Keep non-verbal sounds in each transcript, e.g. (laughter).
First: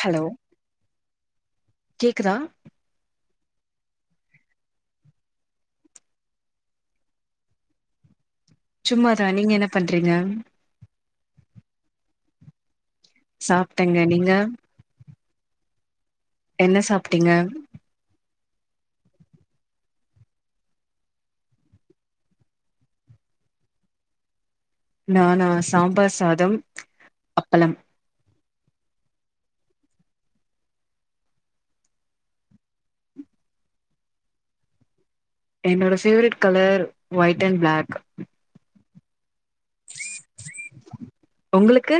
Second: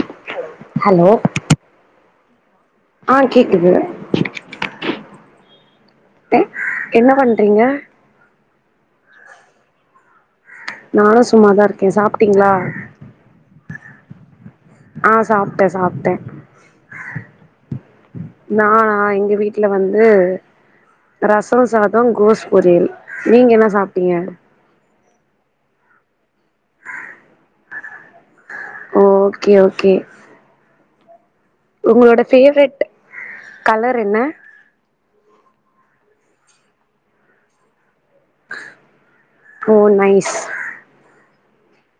Hello hello கேக்குதா ஆ கேக்குது என்ன பண்றீங்க சும்மாதா நீங்க என்ன பண்றீங்க நானு சும்மாதா இருக்கே சாப்ட்டீங்ளா சாப்ட்டங்க நீங்க ஆ சாப்ட்டே சாப்ட்டே என்ன சாப்ட்டீங்க நானா எங்க வீட்ல வந்து ரசோ சாதோ கோஸ் பொரியல் நீங்க என்ன சாப்ட்டீங்க நானா சாம்பார் சாதம் அப்பளம் ஓகே ஒகே ஒங்களோட ஃபேவரட் கலர் என்ன என்னோட favourite colour white and black oh nice உங்களுக்கு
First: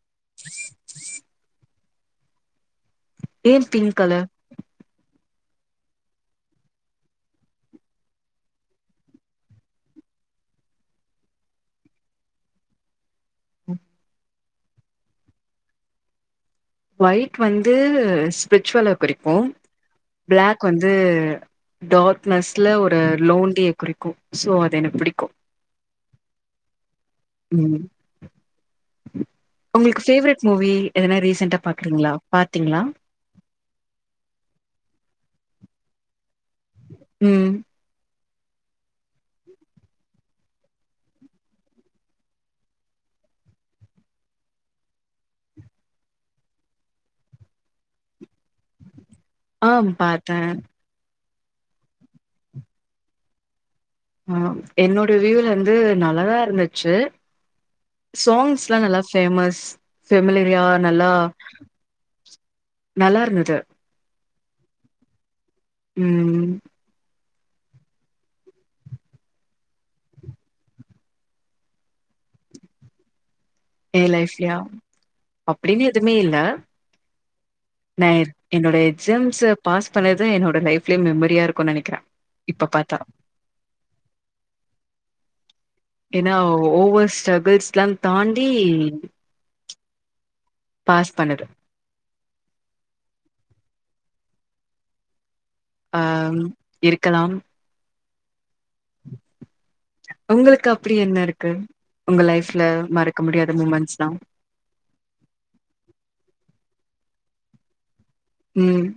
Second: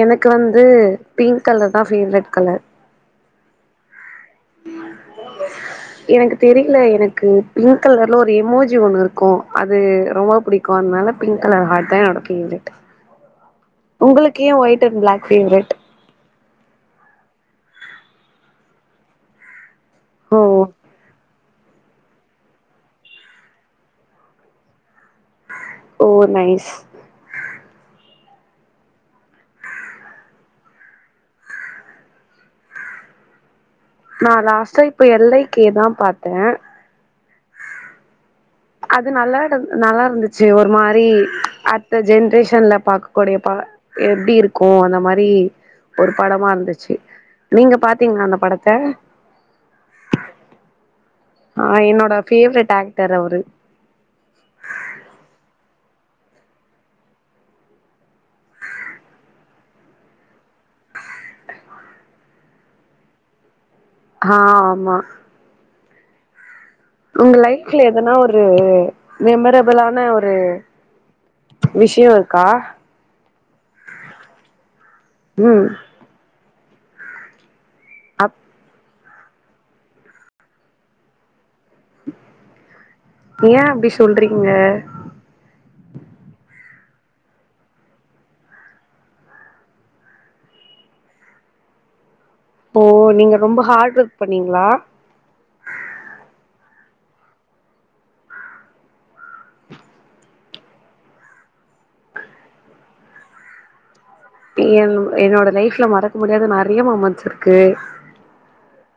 எனக்கு வந்து பிங்க் கலர் தா ஃபேவரெட் கலர் ஏ பிங்க் கலர் (inaudible) எனக்கு தெரில எனக்கு பிங்க் கலர்ல ஒரு எமோஜி ஒண்ணு இருக்கு அது ரொம்ப புடிக் குனால பிங்க் கலர் ஹார்ட் தா என்னோட ஃபேவரட் உங்களுக்கு ஏ white and black favourite white வந்து ஸ்பிரிச்சுவல குறிக்கு ஓ பிளாக் வந் து டார்க்கனஸ்ல ஒரு லோண்லிய குறிக்கு சோ அது எனக்கு பிடிக்கு ஓ நைஸ் ம் உங்களுக்கு ஃபேவரெட் மூவி எதனா ரீசன்டா பாக்குறீங்ளா பாத்தீங்ளா நா லாஸ்ட்டா இப்ப எல் ஐ கே தா பாத்தே ம் அது நல்லா இரு நல்லா இருந்துச்சு ஒரு மாரி அடுத்த ஜென்ரேஷன்ல பாக்க கூடிய ப எப்டி இருக்கு அந்த மாரி ஒரு படமா இருந்துச்சு நீங்க பாத்தீங்ளா அந்த படத்த ஆ பாத்தே ஆ என்னோட ஃபேவரெட் ஆக்டர் அவரு ம் ஆ என்னோட வியூலந்து நல்லதா இருந்துச்சு சாங்ஸ்ல்லா நல்லா ஃபேமஸ் ஃபெமிலரியா நல்லா நல்லாருந்தது ஆ ஆமா ம் உங்க லைஃப்ல எதனா ஒரு மெமரபளான ஒரு விஷயொ இருக்கா ஏ லைஃப்லியா ம் அப்டின்னு எதுமே இல்ல நா அப் என்னோட எக்ஸாம்ஸ பாஸ் பண்ணது என்னோட லைஃப்ல மெமரியா இருக் ஏ அப்டி சொல்றீங்க ஏன்னா ஓவர் ஸ்ட்ரகுள்ஸ்லா தாண்டி பாஸ் பண்ணது ஓ நீங்க ரொம்ப ஹார்ட் ஒர்க் பண்ணீங்ளா ஆ இருக்கலாம் ஒங்களுக்கு அப்டி என்ன இருக்கு உங்க லைஃப்ல மறக்க முடியாத முமெண்ட்ஸ்லா என் என்னோட லைஃப்ல மறக்க முடியாத நெறைய முமண்ட்ஸ் இருக்கு ம்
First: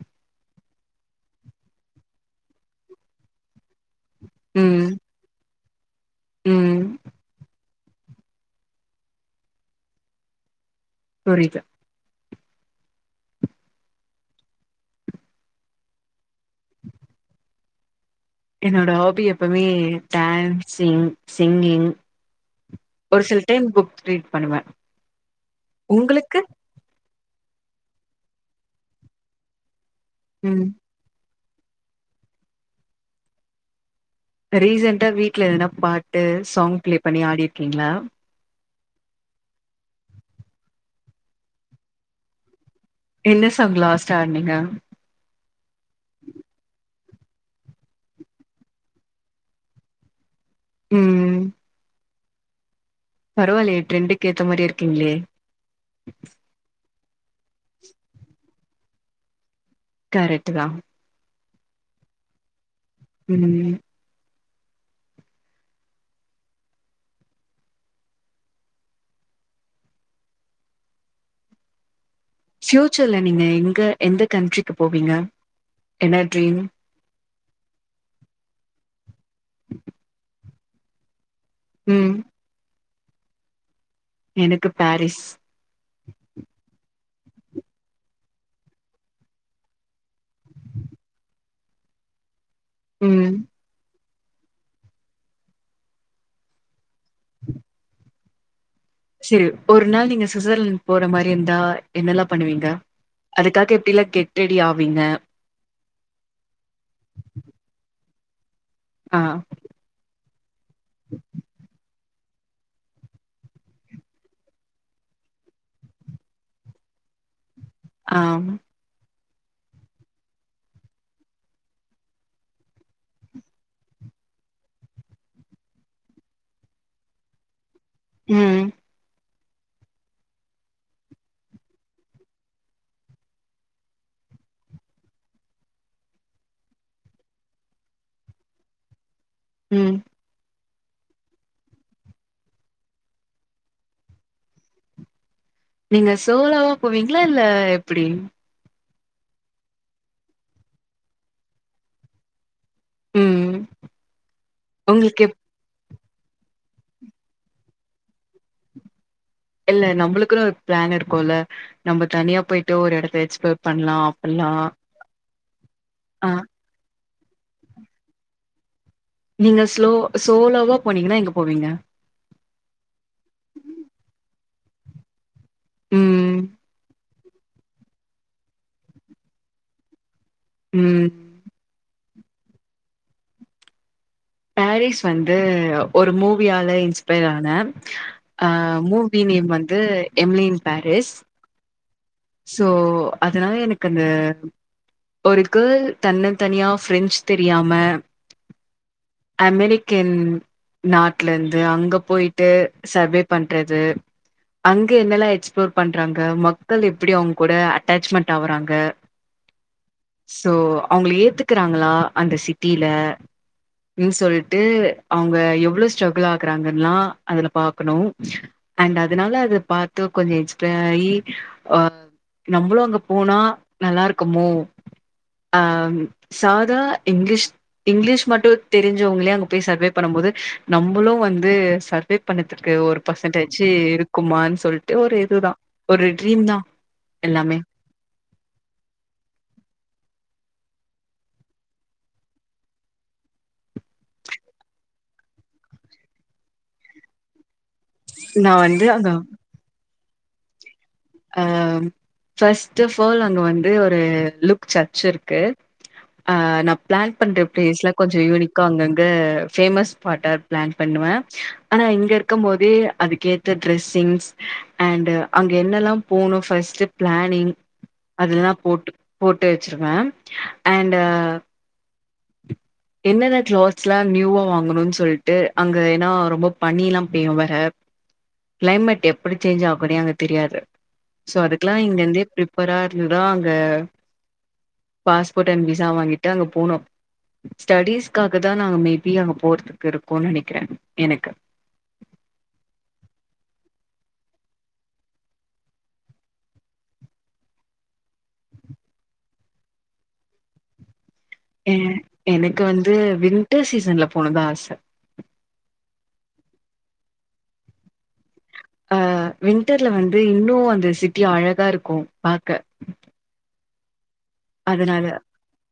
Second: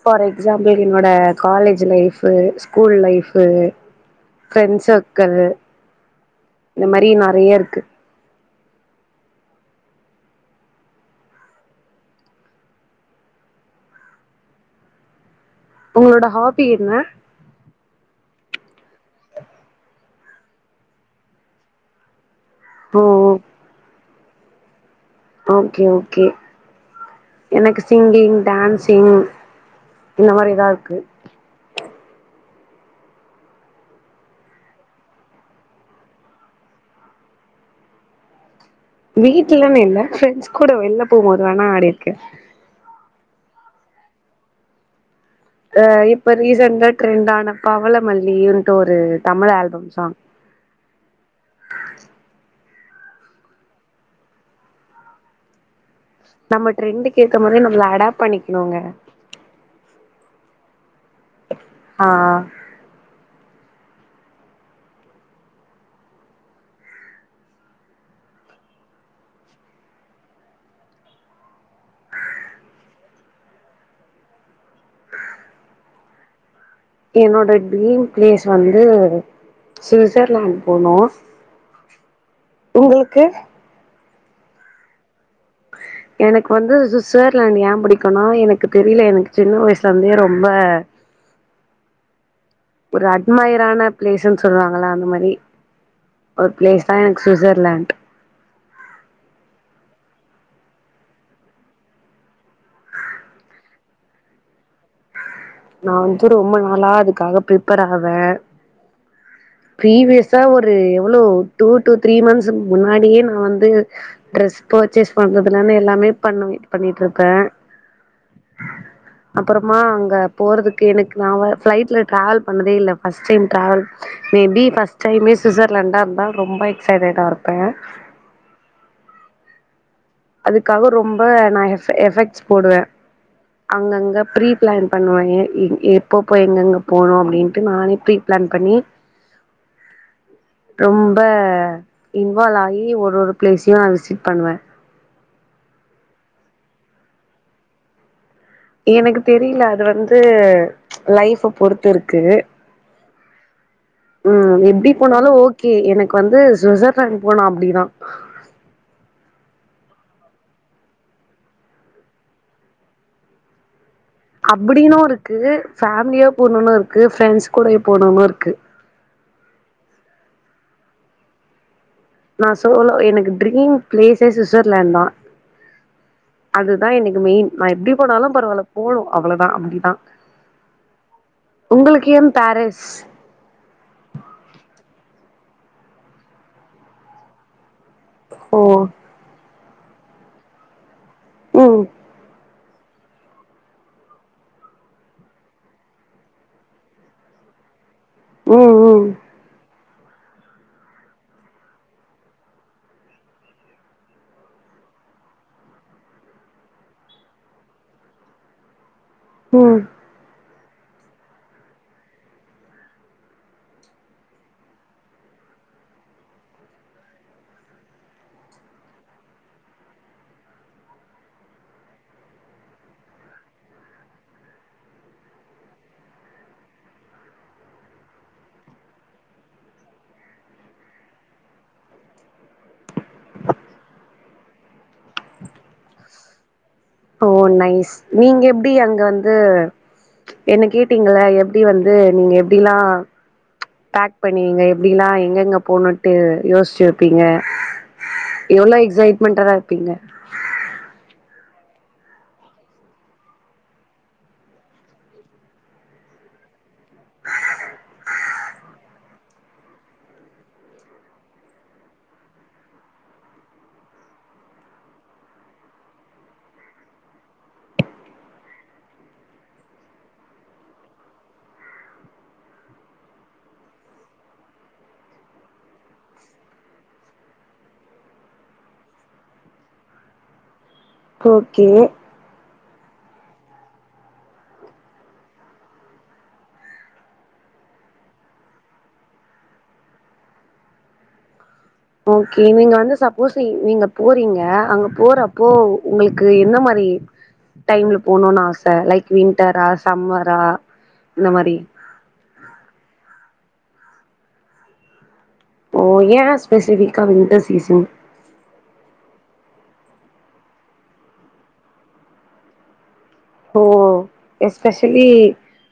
ஃபார் எக்ஸாம்பிள் என்னோட college life school life friend ம் சர்க்கிள் ம் இந்த மாரி நெறைய இருக்கு புரிது உங்களோட ஹாபி என்ன என்னோட ஹாபி எப்பவுமே டான்ஸிங், சிங்கிங். ஓ ஒரு சில டைம் புக் ரீட் பண்ணுவே ஓகே ஓகே உங்களுக்கு எனக்கு சிங்கிங் டான்சிங் இந்த ம் மாரிதா இருக்கு இப்ப ரீசண்டா வீட்ல எதுனா பாட்டு சாங் பிளே பண்ணி ஆடிருக்கீங்களா வீட்டு்ல்லன்னு இல்ல ஃப்ரெண்ட்ஸ் கூட வெளில போகும் போது வேணா ஆடிருக்கே என்ன சாங் லாஸ்டா ஆடுனீங்க அ இப்ப ரீசெண்டா ட்ரெண்ட் ஆன பவளமல்லின்ட்டு ஒரு தமிழ் ஆல்பம் சாங் ம் பரவா இல்லயே டிரெண்டுக்கு ஏத்த மாரியே இருக்கீங்களே நம்ம ட்ரெண்டுக்கு ஏத்த மாதரி நம்மள அடாப் பண்ணிக்கணுங்க கரெட்டு தா ஆ ஆ ம் ஃபியூச்சர்ல நீங்க எங்க எந்த கண்ட்ரிக்கு போவீங்க என்ன ட்ரீம் என்னோட ட்ரீம் பிளேஸ் வந்து சுவிட்சர்லாண்ட் போனு ம் உங்களுக்கு எனக்கு பாரிஸ் எனக்கு வந்து ஸ்விசர்லான்ட் ஏன் புடிக்குனா எனக்கு தெரில எனக்கு சின்ன வயசு ல இருந்தே ரொம்ப ஒரு ம் அட்மைரான பிளேஸ்ன்னு சொல்லுவாங்கள அந்த மாரி ஒரு பிளேஸ் தா எனக்கு சுவிட்சர்லாண்ட் சேரி ஒரு நாள் நீங்க சுவிட்சர்லாந்து போற மாரி இருந்தா என்னெல்லா பண்ணுவீங்க அதுக்காக எப்டி எல்லா கெட் ரெடி ஆவீங்க நா வந்து ரொம்ப நாளா அதுக்காக ப்ரிப்பேர் ஆவே ஆ ப்ரீவியஸா ஒரு எவ்ளோ டூ டூ த்ரீ மந்த்ஸ் முன்னாடியே நா வந்து ட்ரெஸ் பர்ச்சேஸ் பண்றதுனானு எல்லாமே பண்ணுவே பண்ணிட்டு இருப்பே ஆ அப்புறமா அங்க போறதுக்கு எனக்கு நா ஃபிளைட்ல டிராவல் பண்ணதே இல்ல first time travel maybe first டைமே சுவிட்சர்லாண்டா இருந்தா ரொம்ப எக்சைட்டடா இருப்பே ம் அதுக்காக ரொம்ப நான எஃப எஃபெக்ட்ஸ் போடுவே அங்கங்க ப்ரீ பிளான் பண்ணுவே எ எப்போபோ எங்கங்க போணு அப்டின்ட்டு நானே ப்ரீ பிளான் பண்ணி ம் ரொம்ப இன்வால்வ் ஆகி ஒரு ஒரு பிளேஸையு நா விசிட் பண்ணுவே நீங்க சோலோவா போவீங்களா இல்ல எப்டி எனக்கு தெரில அது வந்து லைஃப பொறுத்து இருக்கு ம். ம் எப்டி உங்களுக்கு போனாலு எப் ஓகே எனக்கு வந்து சுவிட்சர்லாண்ட் போனு அப்டிதா இல்ல நம்மளுக்குன்னு ஒரு பிளான் இருக்குல நம்ம தனியா போயிட்டு ஒரு எடத்த எக்ஸ்ப்ளோர் பண்ணலா அப்படின்னு இருக்கு ஃபேமிலியா ஆ போனுன்னு இருக்கு ஃப்ரெண்ட்ஸ் கூடயு போனுன்னு இருக்கு நீங்க ஸ்லோ சோலோவா போனீங்கன்னா எங்க போவீங்க நா சோலோ எனக்கு டரீம் பிளேஸே சுவிட்சர்லாண்ட் தா ம். அதுதா எனக் மெயின் நா எப்டி போனாலு பரவால்ல போணு அவ்ளோதா அப்டிதா ம் உங்களுக்கு ஏம் பேரிஸ் பேரிஸ் வந்து ஒரு மூவியால இன்ஸ்பையர் ஆ ஓ மூ மூவி நேம் வந்து எம்லின் பேரிஸ் ம் சோ அதனால எனக்கு அந்த ஒரு கேர்ள் தன்னந் தனியா பிரெஞ்சு தெரியாம ம் ம் அமெரிக் கன் நாட்ல இருந்து அங்க போயிட்டு சர்வே பண்றது அங்க என்னெல்லா எக்ஸ்பிளோர் பண்றாங்க மக்கள் எப்டி அவுங்க கூட அட்டாச்மெண்ட் ஆகுறாங்க ம் சோ அவுங்கள ஏத்துக்கறாங்களா அந்த சிட்டில அப்டின் சொல்லிட்டு அவுங்க எவ்ளோ ஸ்ட்ரகுள் ஆகுறாங்கல்லா அதுல பாக்கணு அண்ட் அதனால அத பாத்து கொஞ்சோ இன்ஸ்பயர் ஆயி ஆ நம்மளு அங்க போனா நல்லா இருக்குமோ ஆ சாதா இங்லிஷ் இங்கிலீஷ் மட்டு தெரிஞ்சவங்களே அங்க போய் சர்வே பண்ணும் போது நம்மளு வந்து சர்வே பண்ணத்துக்கு ஒரு பர்சன்டேஜ் இருக்குமானு சொல்லிட்டு ஒரு இதுதா ஒரு ட்ரீம் தா ஓ நைஸ் நீங்க எப்டி அங்க வந்து என்ன கேட்டீங்கள்ல எப்டி வந்து நீங்க எப்டில்லா பேக் பண்வீங்க எப்டில்லா எங்க எங்க போணோ இன்னுட்டு யோசிச்சி வெப்பீங்க நான் எவ்ளோ வந்து அங்க எக்ஸைட்மெண்டற இருப்பீங்க ஆ ஃபஸ்ட் ஆஃப் ஆல் அங்க வந்து ஒரு லுக் சர்ச் இருக்கு ஆ நா பிளான் பண்ற பிளேஸ்லா கொஞ்சோ யூனிக்கா அங்கங்க ஃபேமஸ் ஸ்பாட்டா இரு பிளான் பண்ணுவே ஆனா இங்க இருக்கு போதோ அதுக்கேத்த ட்ரெஸ்ஸிங்ஸ் அண்ட் அங்க என்னல்லா போணு ஃபஸ்ட் பிளானிங் அதெல்லா போட்டு போட்டு வெச்சிருவே அண்டு என்னென்ன கிளாத்ஸ் எல்லா நியூவா வாங்கணும்னு சொல்லிட்டு அங்க ஏன்னா ரொம்ப பனி எல்லா பேயு வேற கிளைமேட் எப்படி சேஞ்ச் ஆகுன்னே அங்க தெரியாது சோ அதுக்கெல்லா ஓகே இங்க இருந்தே பிரிப் பரா இருந்தா அங்க பாஸ்போர்ட் அண்ட் விசா வாங்கிட்டு அங்க போனு ஸ்டடிஸ்க்காக தா நாங்க மேபி அங்க போறதுக்கு இருக்கோன்னு நெனைக்கிறே எனக்கு ஓகே நீங்க வந்து சப்போஸ் நீங்க போறீங்க அங்க போறப்போ உங்களுக்கு எந்த மாரி டைம்ல போணும்னு ஆச லைக் விண்டரா சம்மரா இந்த மாரி அ எனக்கு வந்து வின்டர் சீசன்ல போனுதா ஆச ஓ ஏ ஸ்பெசிபிக்கா வின்டர் சீசன் ஆ வின்டர்ல வந்து இன்னு அந்த சிட்டி அழகா இருக்கு பாக்க ஓ அதனால எஸ்பெஷலி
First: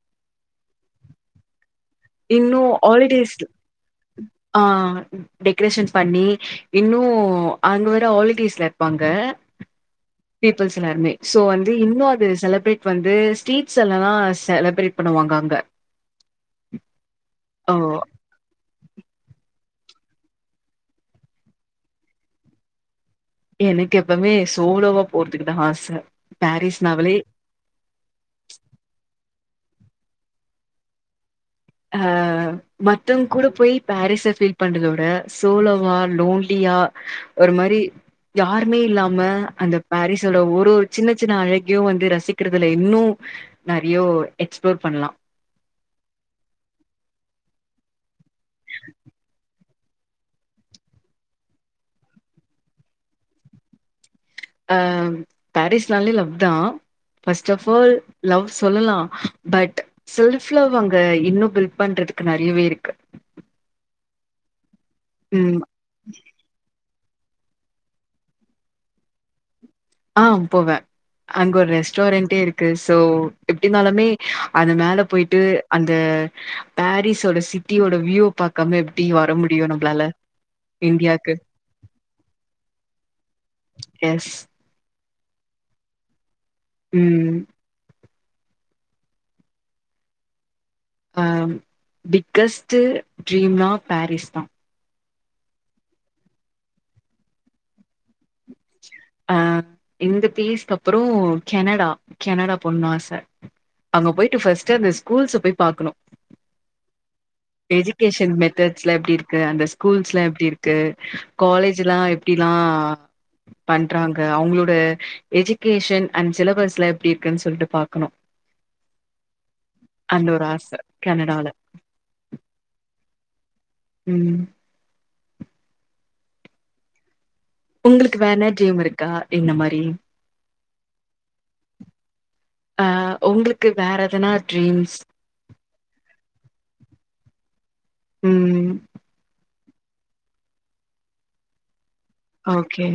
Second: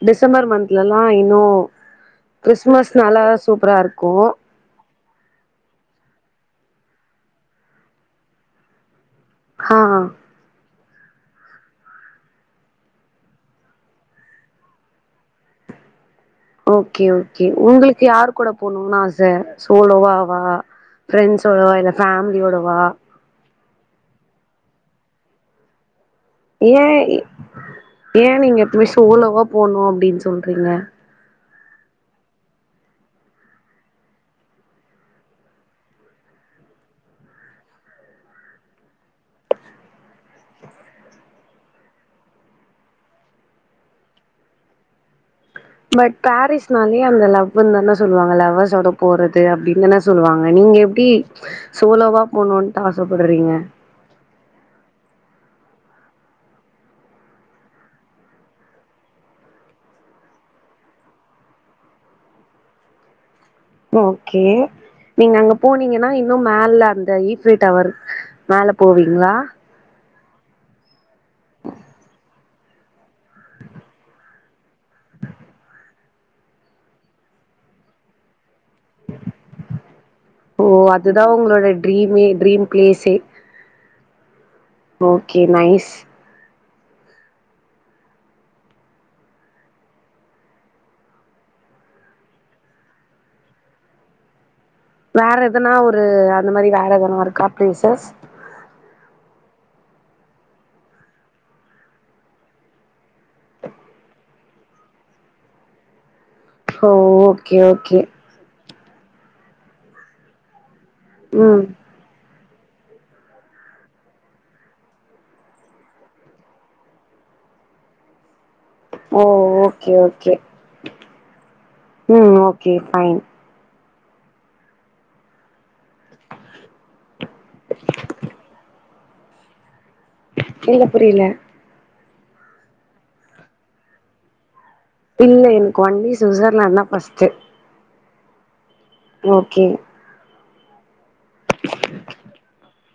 டிசம்பர் மாந்துலல்லா இன்னு இன்னு கிறிஸ்மஸ்னாலா ஹாலிடேஸ்ல சூப்பரா இருக்கும் ஆ டெக்கரேஷன் பண்ணி இன்னு அங்க வேற ஹாலிடேஸ்ல இருப்பாங்க ஆ பீப்பிள்ஸ் எல்லாருமே சோ வந்து இன்னு அது செலிப்ரேட் வந்து ஸ்ட்ரீட்ஸ்ல எல்லா செலப்ரேட் பண்ணுவாங்க அங்க ஓகே ஓகே ஓ உங்களுக்கு யாரு கூட போணுனு ஆசை சோலோவா வா ஃப்ரெண்ட்சோடவா இல்ல ஃபேமிலியோடவா எனக் எப்பமே சோலோவா போறதுக்குதா ஆச ஏன் பாரிஸ்னாவலே ஏன் நீங்க எப்பமே சோலோவா போனு அப்டின் சொல்றீங்க ஆ மத்தவ்ங் கூட போய் பேரிஸா பீல் பண்ற விட சோலோவா லோன்லியா ஒரு மாரி யாருமே இல்லாம அந்த பாரிஸ்ஸோட ஒரு ஒரு சின்ன சின்ன அழகையு வந்து ரசிக்கிறதுல இன்னு நறையோ எக்ஸ்ப்ளோர் பண்லா பட் பேரீஸ்னாலே அந்த லவ்வுன் தான சொல்லுவாங்க லவ்வர்ஸோட போறது அப்டின் தன சொல்லுவாங்க நீங்க எப்டி சோலோவா போணுன்ட்டு ஆசப்படுறீங்க ஆ பேரிஸ்னாலே லவ்தா பஸ்ட்ட வாஃபால் லவ் சொல்லலா பட் செல்ஃப்ல அங்க இன்னும பில்ட் பண்றதுக்கு நெறையவே இருக்கு ஓகே நீங்க அங்க ம் போனீங்கன்னா இன்னும் மேல அந்த ஈஃப்ரீ டவர் மேல போவீங்ளா ஆ போவ அங்க ஒரு ரெஸ்டாரண்டே இருக்கு சோ எப்டினாலுமே அது மேல போய்ட்டு அந்த பேரிஸ்ஸோட சிட்டியோட வியூ பாக்காம எப்டி வர முடியு நம்ளால ஓ அதுதா உங்களோட ட்ரீமே ட்ரீம் பிளேஸே எஸ் ஓகே நைஸ் ம் பிக்கஸ்ட்டு ட்ரீம்னா பேரிஸ் தா வேற எதனா ஒரு அந்த மாரி வேற எதனா இருக்கா பிளேசஸ் ஆ இந்த பீஸ்க்கப்றோ கெனடா கெனடா போணுணு ஆச அங்க பேய்ட்டு ஃபஸ்ட்டு அந்த ஸ்கூல்ஸ போய் பாக்கணு ஹோ எஜுகேஷன் மெத்தட்ஸ்லா எப்டி இருக்கு அந்த ஸ்கூல்ஸ்லா எப்டி இருக்கு ம் காலேஜ்லா எப் டிலா பண்றாங்க அவுங்ளோட எஜிகேஷன் அண்ட் சிலபஸ்லா எப்டி இருக்குன் சொல்டு பாக்கணு ஓ ஓகே அந்த ஓகே ஒரு ஆச கனடால ம் ஓகே ஃபைன் ம் உங்களுக் வேணா ட்ரீம் இருக்கா இந்த மாரி இல்ல புரில அ உங்ளுக்கு வேற எதனா ட்ரீம்ஸ் இல்ல எனக் ஒன்லி சுவிசர்லாண்ட் தா பஸ்ட்டு ம் ஓகே (inaudible) ஓகே